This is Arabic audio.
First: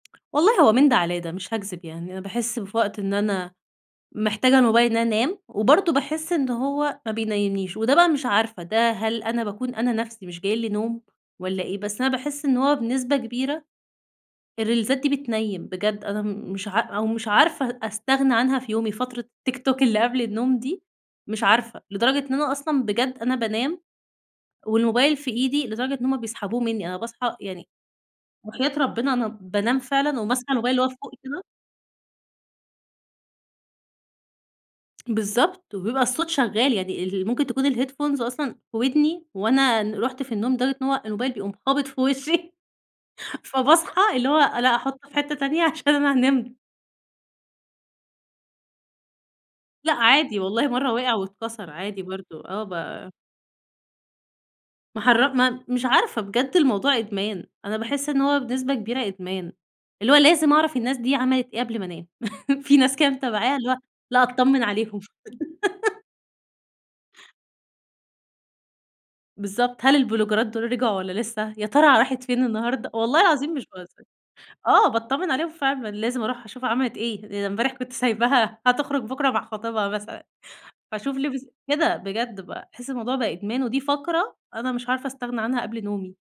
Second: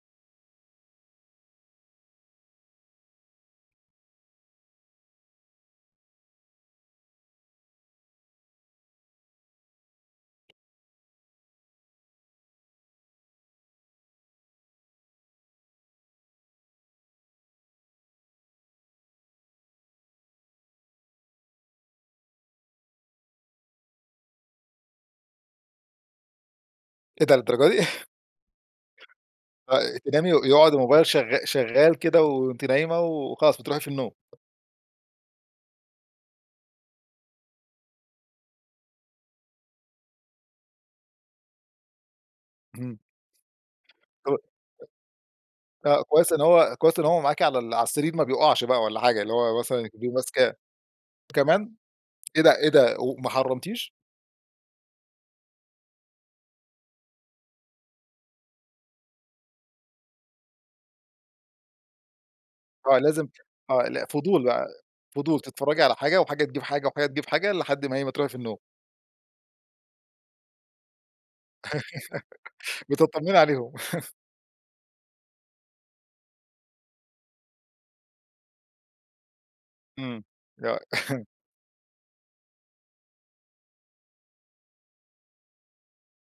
والله هو من ده علي ده مش هاكذب يعني، أنا باحس في وقت إن أنا محتاجة الموبايل إن أنا انام، وبرضه باحس إن هو ما بينيمنيش وده بقى مش عارفة، ده هل أنا باكون أنا نفسي مش جاي لي نوم والّا إيه؟ بس أنا باحس إن هو بنسبة كبيرة الريلزات دي بتنيّم. بجد أنا م مش عا أو مش عارفة استغنى عنها في يومي فترة التيك توك اللي قبل النوم دي، مش عارفة، لدرجة إن أنا أصلًا بجد أنا بانام والموبايل في إيدي، لدرجة إن هم بيسحبوه مني، أنا إيه باصحى ده! يعني للدرجة دي! وحياة ربنا أنا بانام آآ فعلًا تنامي وماسكة يقعد الموبايل اللى هو الموبايل فوقي شغ كده شغال كده، وأنتِ نايمة وخلاص بتروحي في النوم. بالضبط وبيبقى الصوت شغال، يعني ال ممكن تكون الheadphones أصلًا في ودني، وأنا ن رُحت في النوم لدرجة إن هو الموبايل بيقوم خابط في وشِّي، اهم. فباصحى اللي هو [unintelligible] أنا هاحطه في حتة تانية عشان آآ، أنا كويس إن هانام هو كويس إن هو معاكي على على السرير ما بيقعش بقى والّا حاجة، اللي هو مثلًا لأ، بتبقي عادي ماسكاه. والله مرّة وقع واتكسر، كمان! عادي إيه برضه ده، آه إيه ده؟ ب وما حرمتيش؟! ماحر ما مش عارفة بجد الموضوع إدمان، أنا باحس إن هو بنسبة كبيرة إدمان، اللي هو لازم أعرف الناس دي عملت إيه قبل ما انام، في ناس آه كده لازم متابعاها اللي هو آه ال لأ، فضول أتطمن بقى، عليهم فضول تتفرجي على حاجة، وحاجة تجيب حاجة، وحاجة تجيب حاجة، لحد ما إيه، ما تروحي في النوم. بالضبط. هل البلوجرات دول رجعوا والّا لسه؟ يا ترى راحت فين النهاردة؟ والله بتطمني العظيم مش عليهم باهزر. آه، باتطمن عليهم فعلًا، لازم أروح أشوفها عملت إيه؟ أنا امبارح كنت سايباها هتخرج بكرة مع خطيبها إمم مثلًا، آه فاشوف لبس كده بجد ب تحس الموضوع بقى إدمان، ودي فقرة أنا مش عارفة أستغنى عنها قبل نومي.